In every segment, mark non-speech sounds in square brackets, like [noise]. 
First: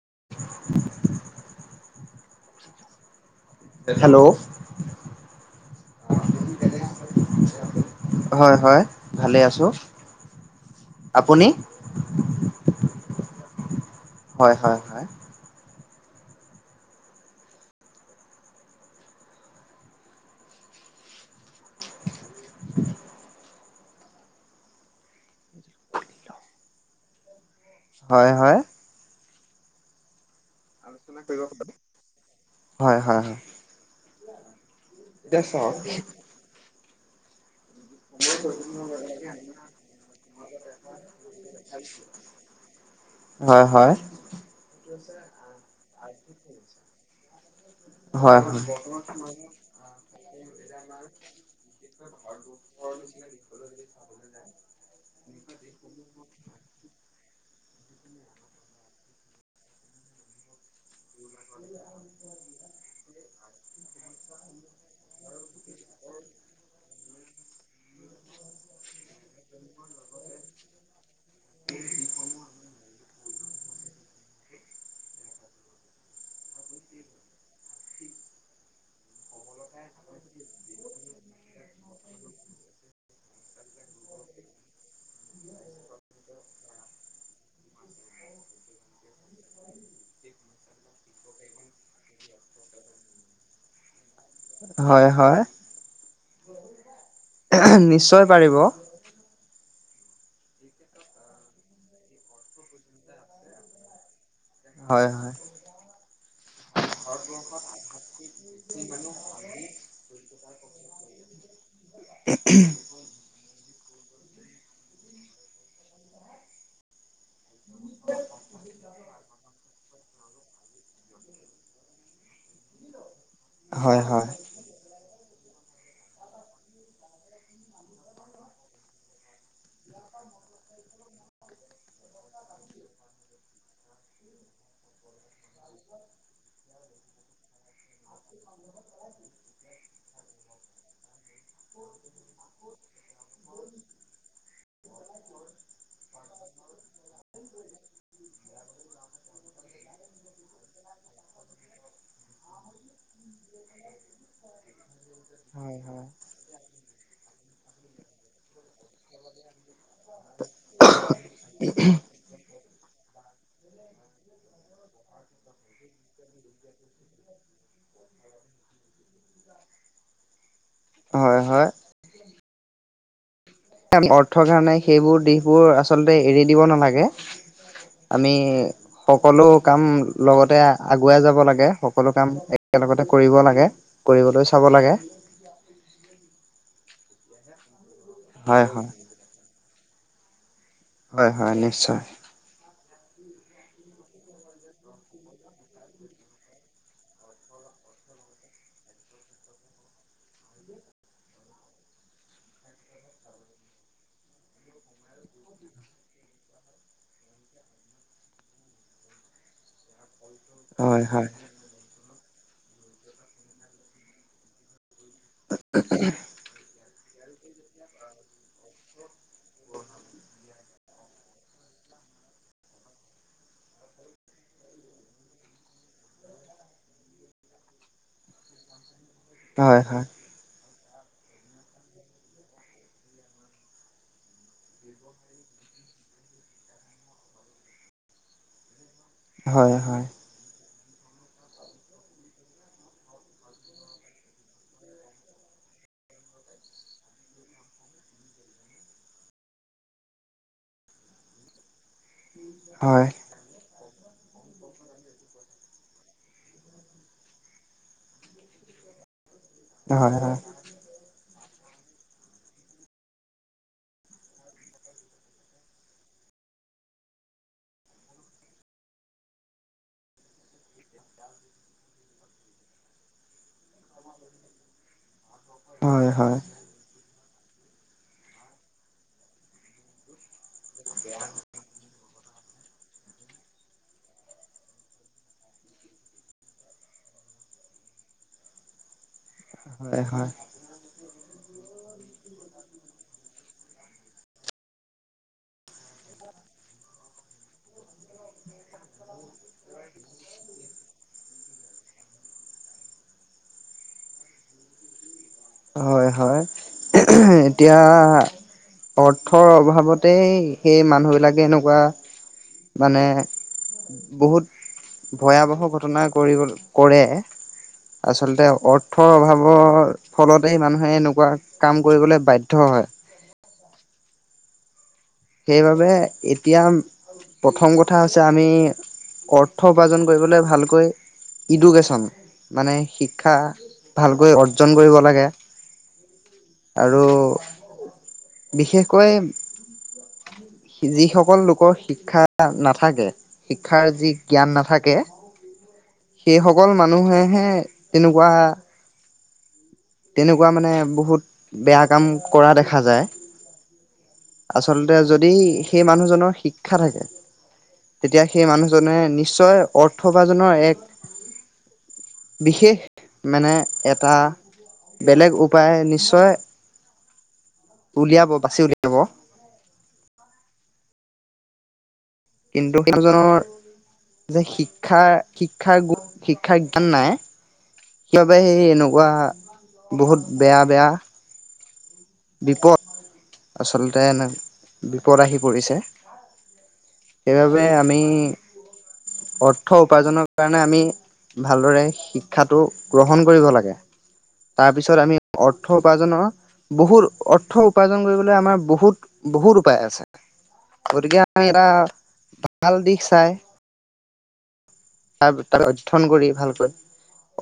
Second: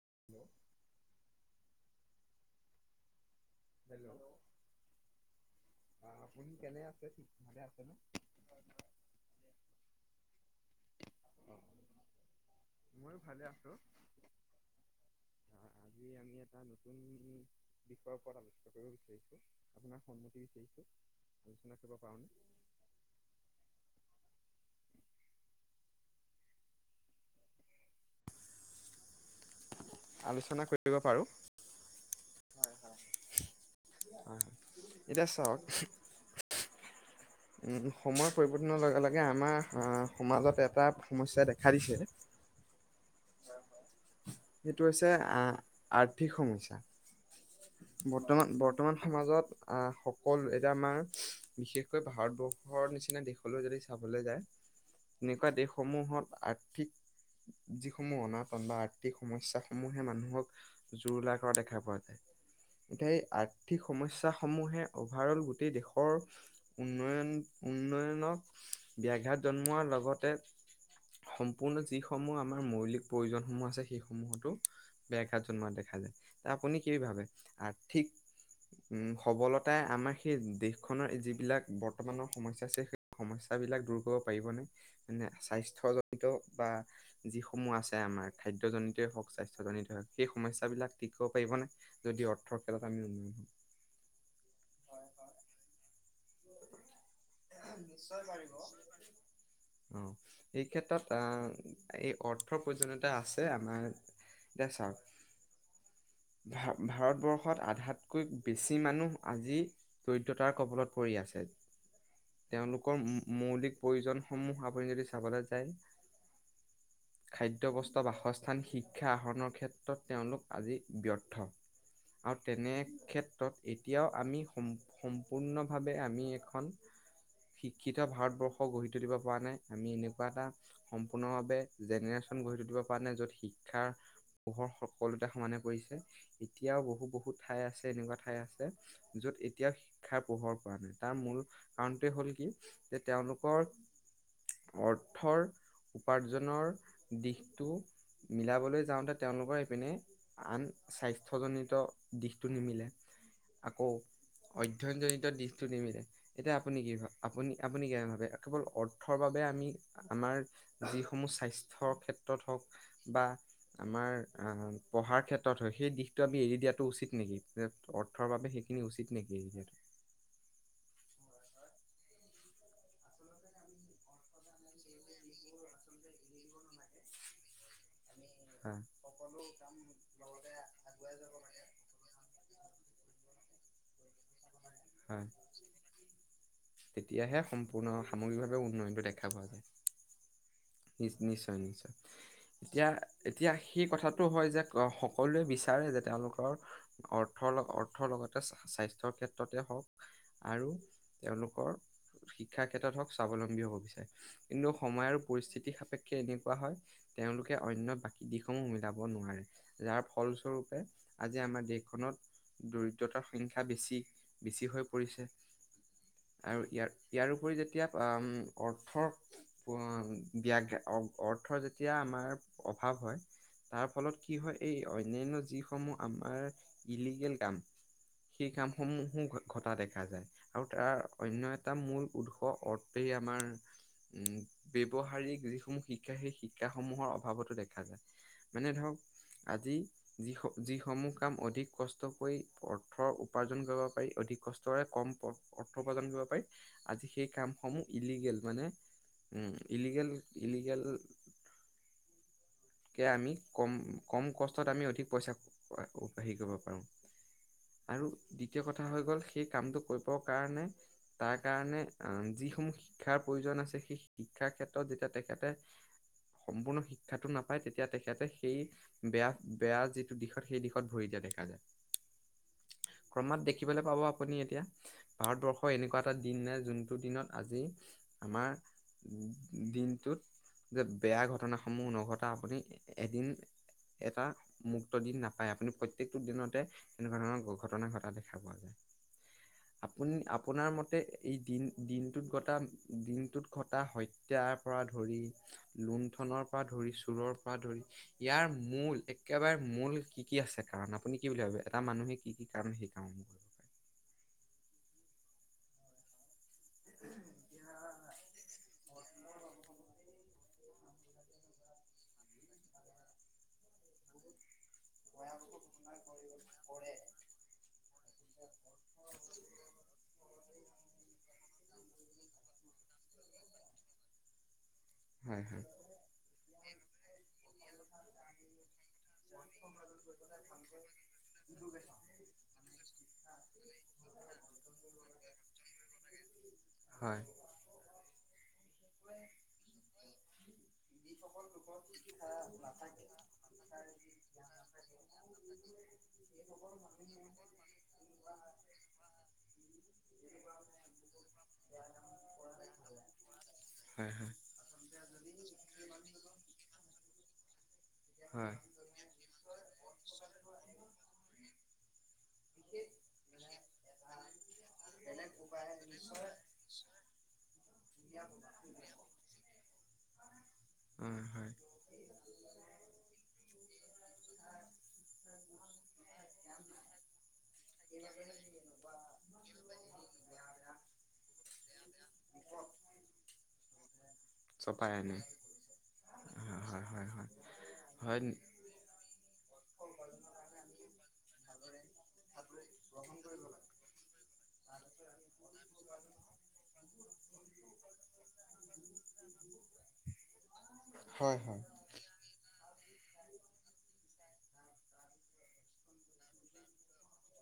[inaudible] [inaudible] Hello হয় হয় ভালে আছো আপুনি [inaudible] [inaudible] হয় হয়- হয়। [inaudible] [inaudible] হয় হয়। আলোচনা কৰিব পাৰোঁ। হয় হয়-হয়। [inaudible] এতিয়া চাওক উম সময়ৰ পৰিৱৰ্তনৰ লগে লগে আমাৰ সমাজত এটা সমস্যাই দেখা দিছে। হয় হয়। সেইটো হৈছে আ-আৰ্থিক সমস্যা। হয় বৰ্তমান-বৰ্তমান সমাজত আ সকলো এতিয়া আমাৰ বিশেষকৈ ভাৰতবৰ্ষৰ নিচিনা দেশলৈ যদি চাবলৈ যায়, তেনেকুৱা দেশসমূহত আৰ্থিক যিসমূহ অনাটন বা আৰ্থিক সমস্যা সমূহে মানুহক জোৰোলা কৰা দেখা পোৱা যায়। সেই আৰ্থিক সমস্যাসমূহে অভাৰল গোটেই দেশৰ উন্নয়ন উন্নয়নক ব্যাঘাত জন্মোৱাৰ লগতে সম্পূৰ্ণ যিসমূহ আমাৰ মৌলিক প্ৰয়োজন [unintelligible] আছে সেইসমূহতো ব্যাঘাত জন্মা দেখা যায়, এ আপুনি কি ভাবে। আৰ্থিক উম সবলতাই আমাৰ সেই দেশখনৰ যিবিলাক বৰ্তমানৰ সমস্যা আছে, সেই সমস্যা [unintelligible] বিলাক দূৰ কৰিব পাৰিবনে, মানে স্বাস্থ্যজনিত বা যিসমূহ আছে আমাৰ খাদ্য জনিতই হওক স্বাস্থ্যজনিতই হওক, সেই সমস্যাবিলাক ঠিক কৰিব পাৰিবনে যদি অৰ্থ খেলত আমি উন্নয়ন হম হয় হয়। নিশ্চয় পাৰিব। অ এই ক্ষেত্ৰত আহ, এই অৰ্থ প্ৰয়োজনীয়তা আছে আমাৰ। দে হয় হয় চাওঁক ভা ভাৰতবৰ্ষত আধাতকৈ বেছি মানুহ আজি দৰিদ্ৰতাৰ কবলত পৰি আছে। তেওঁলোকৰ মু মুত। মৌলিক প্ৰয়োজন সমূহ আপুনি যদি চাবলে যাই। খাদ্য, বস্থ, বাসস্থান শিক্ষা আহৰণৰ ক্ষেত। ক্ষেত্ৰত তেওঁলোক আজি ব্যৰ্থ, আৰু তেনে ক্ষে। হয় এতিয়াও হয় আমি সম্ সম্পূৰ্ণভাৱে আমি এখন। শিক্ষিত ভাৰতবৰ্ষ গঢ়ি তুলিব পৰা নাই। আমি এনেকুৱা এটা সম্পূৰ্ণভাৱে, জেনেৰেশ্যন গঢ়ি তুলিব পৰা নাই যত, শিক্ষাৰ পোহৰ সকলোতে সমানে পৰিছে। এতিয়াও বহু বহুত ঠাই আছে এনেকুৱা ঠাই আছে, যত এতিয়াও শিক্ষাৰ পোহৰ পৰা নাই, তাৰ মূল কাৰণ। অৰ্থৰ উপাৰ্জৰ দিশটো মিলাবলৈ যাওঁতে তেওঁলোকৰ ইপিনে, আন স্বাস্থ্যজনিত দিশটো নিমিলে, আকৌ অধ্যয়ন জৰিত দিশটো হয় নিমিলে। হয় এতিয়া কি [unintelligible] আপুনি -আপুনি কি ভাবে কেৱল অৰ্থৰ বাবে আমি আমাৰ যিসমূহ স্বাস্থ্যৰ ক্ষেত্ৰত হওক বা আমাৰ পঢ়াৰ ক্ষেত্ৰত হওক সেই দিশটো আমি এৰি দিয়াটো উচিত নেকি অৰ্থৰ বাবে সেইখিনি উচিত নেকি এৰি দিয়া? হয় -হয় আমি অৰ্থৰ কাৰণে সেইবোৰ দিশবোৰ আচলতে এৰি দিব নালাগে। আমি হয় সকলো কাম লগতে আগুৱাই যাব লাগে। সকলো কাম এক একে লগতে কৰিব লাগে কৰিবলৈ। চাব লাগে। হয় তেতিয়াহে সম্প পূৰ্ণ হয় সামগ্ৰিকভাৱেও হয় উন্নয়নটো দেখা পোৱা যায়। নিচ, হয় হয় নিশ্চয় -নিশ্চয় এতিয়া এতিয়া সেই কথাটো হয় যে অহ', সকলোৱে বিচাৰে যে তেওঁলোকৰ অৰ্থৰ ল অৰ্থৰ লগতে স্বাস্থ্যৰ ক্ষেত। [unintelligible] হওক আৰু তেওঁলোকৰ শিক্ষা ক্ষেত্ৰত হওক স্বাৱলম্বী হব বিচাৰে কিন্তু সময় আৰু পৰিস্থিতি সাপেক্ষে এনেকুৱা হয় তেওঁলোকে অন্য বাকী দিশসমূহ মিলাব নোৱাৰে। যাৰ ফলস্বৰূপে হয় হয় আজি আমাৰ দেশখনত। দৰিদ্ৰতাৰ সংখ্যা বেছি। বেছি হয়। কৰিছে আৰু ইয়াৰ ইয়াৰ উপৰি যেতিয়া অম অৰ্থৰ [unintelligible] বিয়াত গাই অহ ', অৰ্থৰ যেতিয়া আমাৰ অভাৱ হয় তাৰ ফলত কি হয় এই অন্যান্য যিসমূহ আমাৰ ইল্লিগেল কাম সেই কামসমূহ [unintelligible] ‌ ঘটা হয় হয় দেখা যায় আৰু। তাৰ অন্য এটা মূল উৎস অৰ্থে আমাৰ উম', ব্যৱহাৰিক যিসমূহ শিক্ষা সেই শিক্ষা সমূহৰ অভাৱতো দেখা যায়। মানে ধৰক হয় আজি হয় যি স যি সমূহ কাম অধিক কষ্ট কৰি অৰ্থ উপাৰ্জন কৰিব। পাৰি অধিক কষ্টৰে কম অহ ', অৰ্থ উপাৰ্জন কৰিব পাৰি। আজি সেই কাম সমূহ ইল্লিগেল মানে উম', ইল্লিগেল- ইল্লিগেল কে হয় আমি কম। কম কষ্টত আমি অধিক পইচা [unintelligible] হেৰি কৰিব পাৰোঁ আৰু দ্বিতীয় কথা হৈ গ'ল। সেই কামটো কৰিব হয় হয় কাৰণে। তাৰ কাৰণে অম', যিসমূহ শিক্ষাৰ প্ৰয়োজন আছে সেই শিক্ষাৰ ক্ষেত্ৰত যেতিয়া তেখেতে সম্পূৰ্ণ শিক্ষাটো নাপ হই তেতিয়া তেখেতে সেই বেয়া- বেয়া যিটো দিশত সেই দিশত ভৰি দিয়া দেখা যায়। ক্ৰমাৎ দেখিবলৈ পাব আপুনি এতিয়া? ভাৰতবৰ্ষৰ এনেকুৱা হয় এটা হয় দিন নাই যোনটো দিনত আজি আমাৰ দিনটোত যে বেয়া ঘটনা সমূহ নঘট। আহ ', আপুনি এদিন এটা মুক্ত দিন নাপাই আপুনি প্ৰত্যেকটো দিনতে এনেকুৱা ধৰণৰ ঘটনা ঘটা দেখা পোৱা যায়। হয় আপুনি হয় আপোনাৰ মতে এই দিনটোত ঘটা দিনটোত ঘটা হত্যাৰ পৰা ধৰি লুঠনৰ পৰা ধৰিছোঁ। চোৰৰ পৰা ধৰি, ইয়াৰ মূল একেবাৰে মূল কি কি আছে কাৰণ? আপুনি কি বুলি ভাবে? এটা মানুহে কি কি কাৰণ সেই কাম কৰিব পাৰে? হয় হয়। [unintelligible] এতিয়া অৰ্থৰ অভাৱতেই সেই মানুহবিলাকে এনেকুৱা মানে বহুত ভয়াৱহ ঘটনা কৰিব কৰে। আচলতে অৰ্থৰ অভাৱৰ। ফলতে মানুহে এনেকুৱা কাম কৰিবলৈ বাধ্য হয়। হয় হয় সেইবাবে এতিয়া। প্ৰথম কথা হৈছে আমি। অৰ্থ উপাৰ্জন কৰিবলৈ ভালকৈ, ইডুকেশ্যন মানে শিক্ষা ভালকৈ অৰ্জন কৰিব লাগে, আৰু হয় বিশেষকৈ। যিসকল লোকৰ শিক্ষা নাথাকে, শিক্ষাৰ যি জ্ঞান নাথাকে। সেইসকল মানুহেহে তেনেকুৱা। তেনেকুৱা মানে বহুত বেয়া কাম কৰা দেখা যায়। হয় হয় আচলতে যদি। সেই মানুহজনৰ শিক্ষা থাকে। তেতিয়া সেই হয় মানুহজনে নিশ্চয় অৰ্থ উপাৰজনৰ এক। বিশেষ মানে এটা। বেলেগ উপায় নিশ্চয়, উলিয়াব বাচি উলিয়াব। [inaudible] উম হয়। কিন্তু সেইজনৰ যে, শিক্ষাৰ শিক্ষাৰ শিক্ষাৰ জ্ঞান নাই। সেইবাবে ই এনেকুৱা বহুত বেয়া বেয়া। বিপদ। আচলতে এনে চপাই আনে বিপদ আহি পৰিছে। হয় হয় হয় হয় সেইবাবে আমি হয় অৰ্থ উপাৰ্জনৰ কাৰণে আমি ভালদৰে শিক্ষাটো গ্ৰহণ কৰিব লাগে তাৰপিছত আমি অৰ্থ উপাৰ্জনৰ বহুত অৰ্থ উপাৰ্জন কৰিব ব বহুত উপায় আ গতিকে হয় আমি হয় এ ভাল দিশ চাই তাৰ তাক অধ্যয়ন কৰি ভালকৈ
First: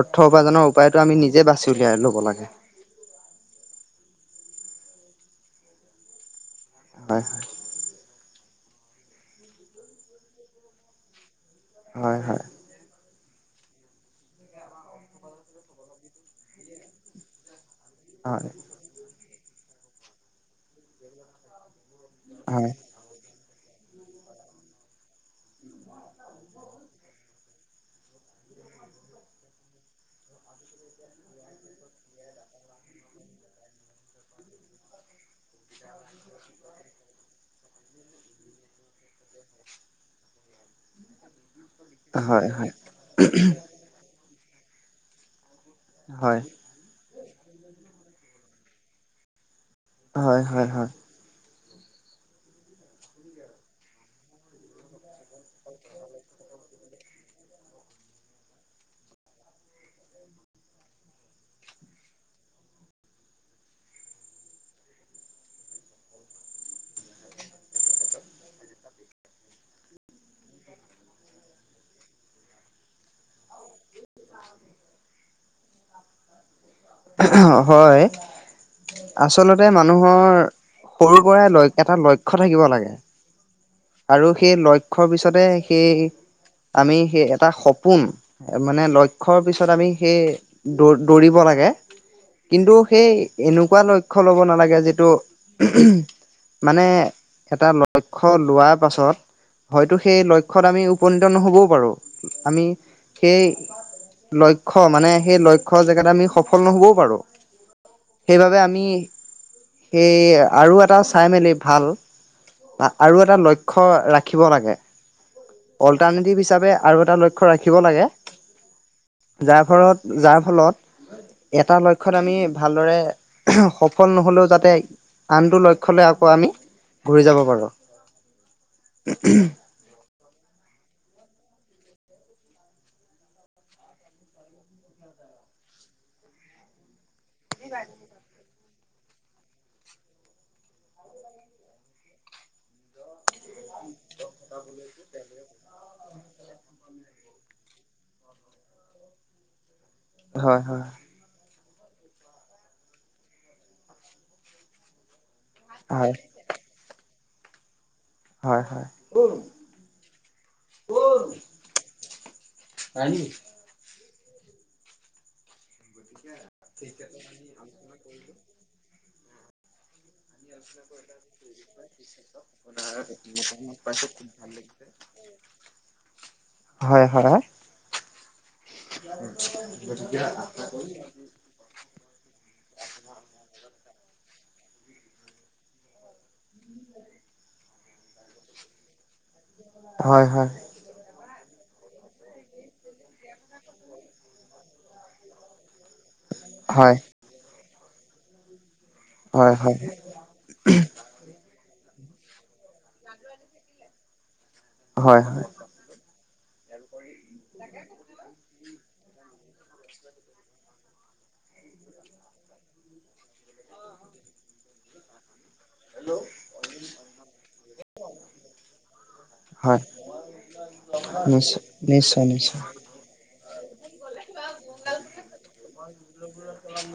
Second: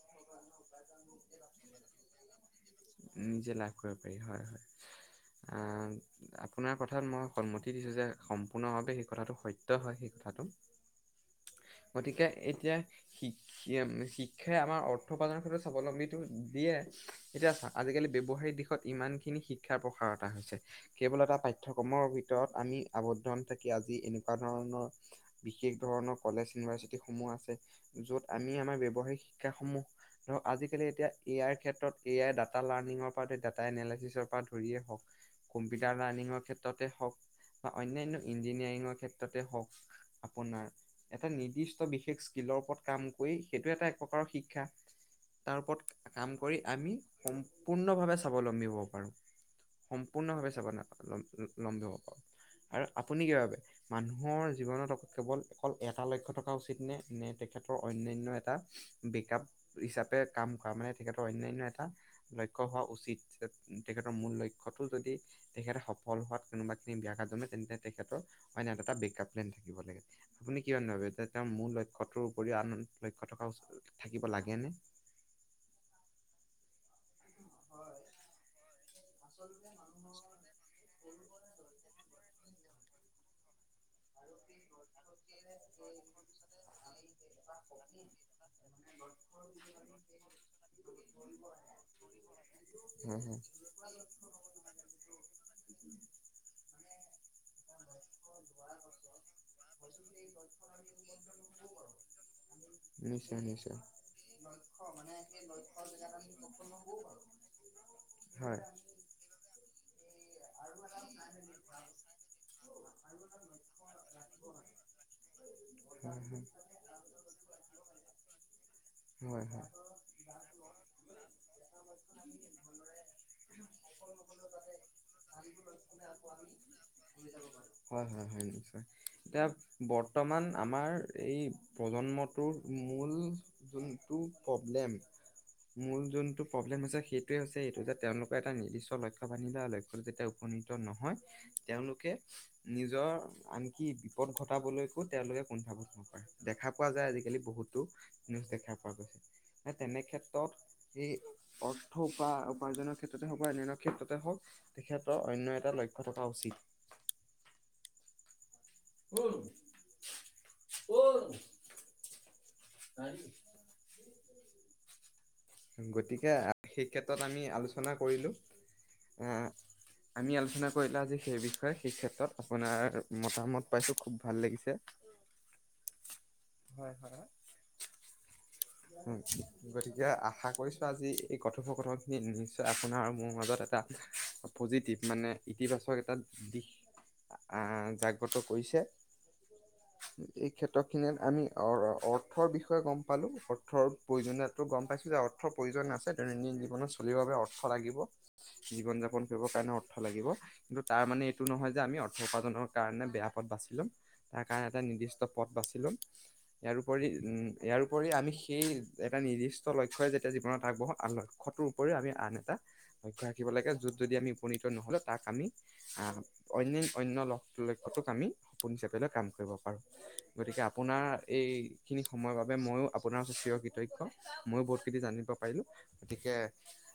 অৰ্থ উপাৰ্জনৰ উপায়তটো আমি নিজে বাচি উলিয়াই ল'ব লাগে অ আপোনাৰ কথাত মই হয় সন্মতি দিছোঁ যে সম আপোনাৰ বাবে সেই কথাটো সত্য হয় সেই কথাটো হয় গতিকে হয় এতিয়া শিক শিক্ষাই আমাৰ অৰ্থ উথপাৰ্নৰ ক্ষেত্ৰ স্বাৱলম্বীটো দিয়ে এতিয়া চাও [unintelligible] আজিকালি ব্যৱসায়িক দিশত ইমানখিনি শিক [unintelligible] শিক্ষাৰ প্ৰসাৰতা হৈছে কেৱল এটা পাঠ্য় কমৰ ভিতৰত হয় আমি আৱদ্ধন [unintelligible] থাকি আজি এনেকুৱা ধৰণৰ বিশেষ ধৰণৰ কলেজ ইউনিভাৰ্চিটি সমূহ আছে য'ত আমি আমাৰ ব্য্ৱসায়িক শিক্ষাসমূহ ধৰক আজিকালি এতিয়া এ আইৰ ক্ষেত্ৰত এ আইৰ ডাটা লাৰ্ণঙৰ পৰা ডাটা এনলিচিছৰ পৰা ধৰিয়ে হওক কম্পিউটাৰ লাৰ্ণিঙৰ ক্ষেত্ৰতে হওক বা অানয় ইঞ্জিনিয়াৰিঙৰ ক্ষেত্ৰতে হওক আপোনাৰ এটা নিৰ্দিষ্ট বিশেষ হয় হয় স্কিলৰ হয় ওপৰত কাম কৰি সেইটো এটা এক প্ৰকাৰৰ শিক্ষ শা তাৰ ওপৰত কাম হয় কৰি আমি সম্পূৰ্ণভাৱে স্বাৱলম্বী হ'ব পাৰো সম্পূৰ্ণ হয় ভাৱে চাব হয় হয় নাপা লমিব পাৰো আৰু আপুনি কি বাবোবে মানুহৰ জীৱনত কেৱল অকল এটা লক্ষ্্য থকা উচিত নে নে তেখেতৰ অন্যানয় এটা বেকআপ হিচাপে কাম কৰা মানে তেখেতৰ অন্য়ানয় এটা লক্ষ্ হোৱা উচিত তেখেতৰ মূল লক্ষ্য়তটো যদি তেখেতে সফল হোৱাত কোনোবা খিনি ব্যা কাত জমে তেন্তে তেখেতৰ অনয় এ এটা বেকআপ প্লেন থাকিব লাগে আপুনি কি ভাবে যে তেওঁৰ মূ লক্ষ্য়টোৰ উপৰিও আন লক্ষ্য় থকা থাকিব লাগে নে হয় আচলতে মানুহৰ সৰু পৰাই ল এটা লক্ষ লক্ষ্য থাকিব লাগে আৰু সেই লক্ষ্য়ৰ পিছতে সেই আমি সেই এটা সপোন মানে লক্ষ্য়ৰ পিছত আমি সেই দৌ দৌৰিব লাগে কিন্তু সেই হয় হয় এনেকুৱা লক্ষ্য় ল'ব নালাগে যিটো মানে এটা লক্ষ্্য লোৱাৰ সাত হয়তো সেই লক্ষ্যত আমি উপনীত নহ'বও পাৰোঁ আমি নিশ্চয় সেই নিশ্চয় লক্ষ্য মানে সেই লক্ষ্য জেগাত আমি সফল নহ'বও পাৰোঁ সেইবাবে হয় আমি সেই আৰু এটা চাই মেলি ভাল বা আৰু এটা লক্ষ্য ৰাখিব লাগে হয় অল্টাৰনেটিভ হয় হিচাপে আৰু এটা লক্ষ্য ৰাখিব লাগে হয় হয়। যাৰ ফলত যাৰ ফলত এটা লক্ষ্য়ত আমি ভালদৰে সফল নহলেও যাতে আনটো লক্ষ্যলে আকৌ আমি ঘূৰি যাব পাৰো হয় হয় হয় নিশ্চয় এতিয়া বৰ্তমান আমাৰ এই প্ৰজন্মটোৰ মূল যোনটো প্ৰব্লেম মূল যোনটো প্ৰব্লেম হৈছে সেই হৈছে এইটো যে তেওঁলোকে ান দি চল খ পানি লাাগে [unintelligible] যেতিয়া উপনীত নহয় তেওঁলোকে নিজৰ আনকি ন ঘটাবলৈকো তেওঁলোকে দেখা পোৱা যায় আজিকালি বহুতো নিউজ দেখা পোৱা গৈছে হয় হয় তেনেক্ষেত্ৰত এই অৰ্থ বা উপাৰ্জনৰ ক্ষেত্ৰতে হওক বা অন্যান্য ক্ষেত্ৰতে হওক তেখেতৰ অন্য এটা লক্ষ্য হয় থকা উচিত। বাক হয়, হয় [inaudible] গতি কে সেই ক্ষেত্ৰত আমি আলোচনা কৰিলো। উম [unintelligible] আমি আলোচনা কৰিলো আজি সেই বিষয়ে, সেই ক্ষেত্ৰত আপোনাৰ মতামত পাইছো খুউব ভাল লাগিছে। হয়, হয়, হয়। গতিকে, আশা কৰিছো আজি এই কথোপকথন খিনি নিশ্চয় আপোনাৰ মোৰ মাজত এটা পজিটিভ মানে ইতিবাচক এটা দিশ, আ জাগ্ৰত কৰিছে। হয় হয় হয় এই ক্ষেত্ৰ খিনিত আমি অৰ-অৰ্থৰ বিষয়ে গম পালো, অথ অৰ্থৰ প্ৰয়োজনীয়তো গম পাইছো, যে অৰ্থৰ প্ৰয়োজন আছে দৈন্দিন জীৱনত চলিবৰ বাবে অৰ্থ সলাগিব। জীৱন যাপন কৰিবৰ হয় হয় কাৰণে অৰ্থ লাগিব, কিন্তু তাৰ মানে এইটো নহয় যে আমি অৰ [unintelligible] কাৰণে বেয়া পথ বাচি লম। তাৰ কাৰণে এটা হয় নিৰ্দিষ্ট হয় পথ বাচিল'ম। ইয়াৰোপৰি উম, ইয়াৰোপৰি আমি সি সেই এটা নিৰ্দিষ্ট লক্ষ্যই যেতিয়া জীৱনত আগবঢ়ো, [unintelligible] লক্ষ্যটোৰ উপৰিও আমি আন এটা লক্ষ্য ৰাখিব লাগে, য'ত যদি আমি উপনীত নহ'লে তাক আমি আ, অন-অন্য ল-লক্ষতোক আমি সপোন হিচাপে লৈ কাম কৰিব পাৰো। হয় গতিকে আপোনাৰ নিশ্চয় এইখিনি নিশ্চয় সময়ৰ বাবে নিশ্চয় ময়ো আপ আপোনাৰ চিৰ কৃতজ্ঞ, ময়ো বহুতখিনি জানিব পাৰিলো। গতিকে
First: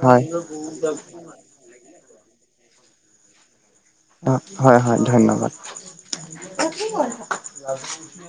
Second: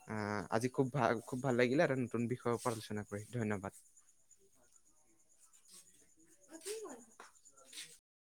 হয় আজি খুব ভাল লাগিলে এটা নতুন বিষয়ৰ ওপৰত আলোচনা [unintelligible] ধন্যবাদ। হয়-হয়, ধন্যবাদ।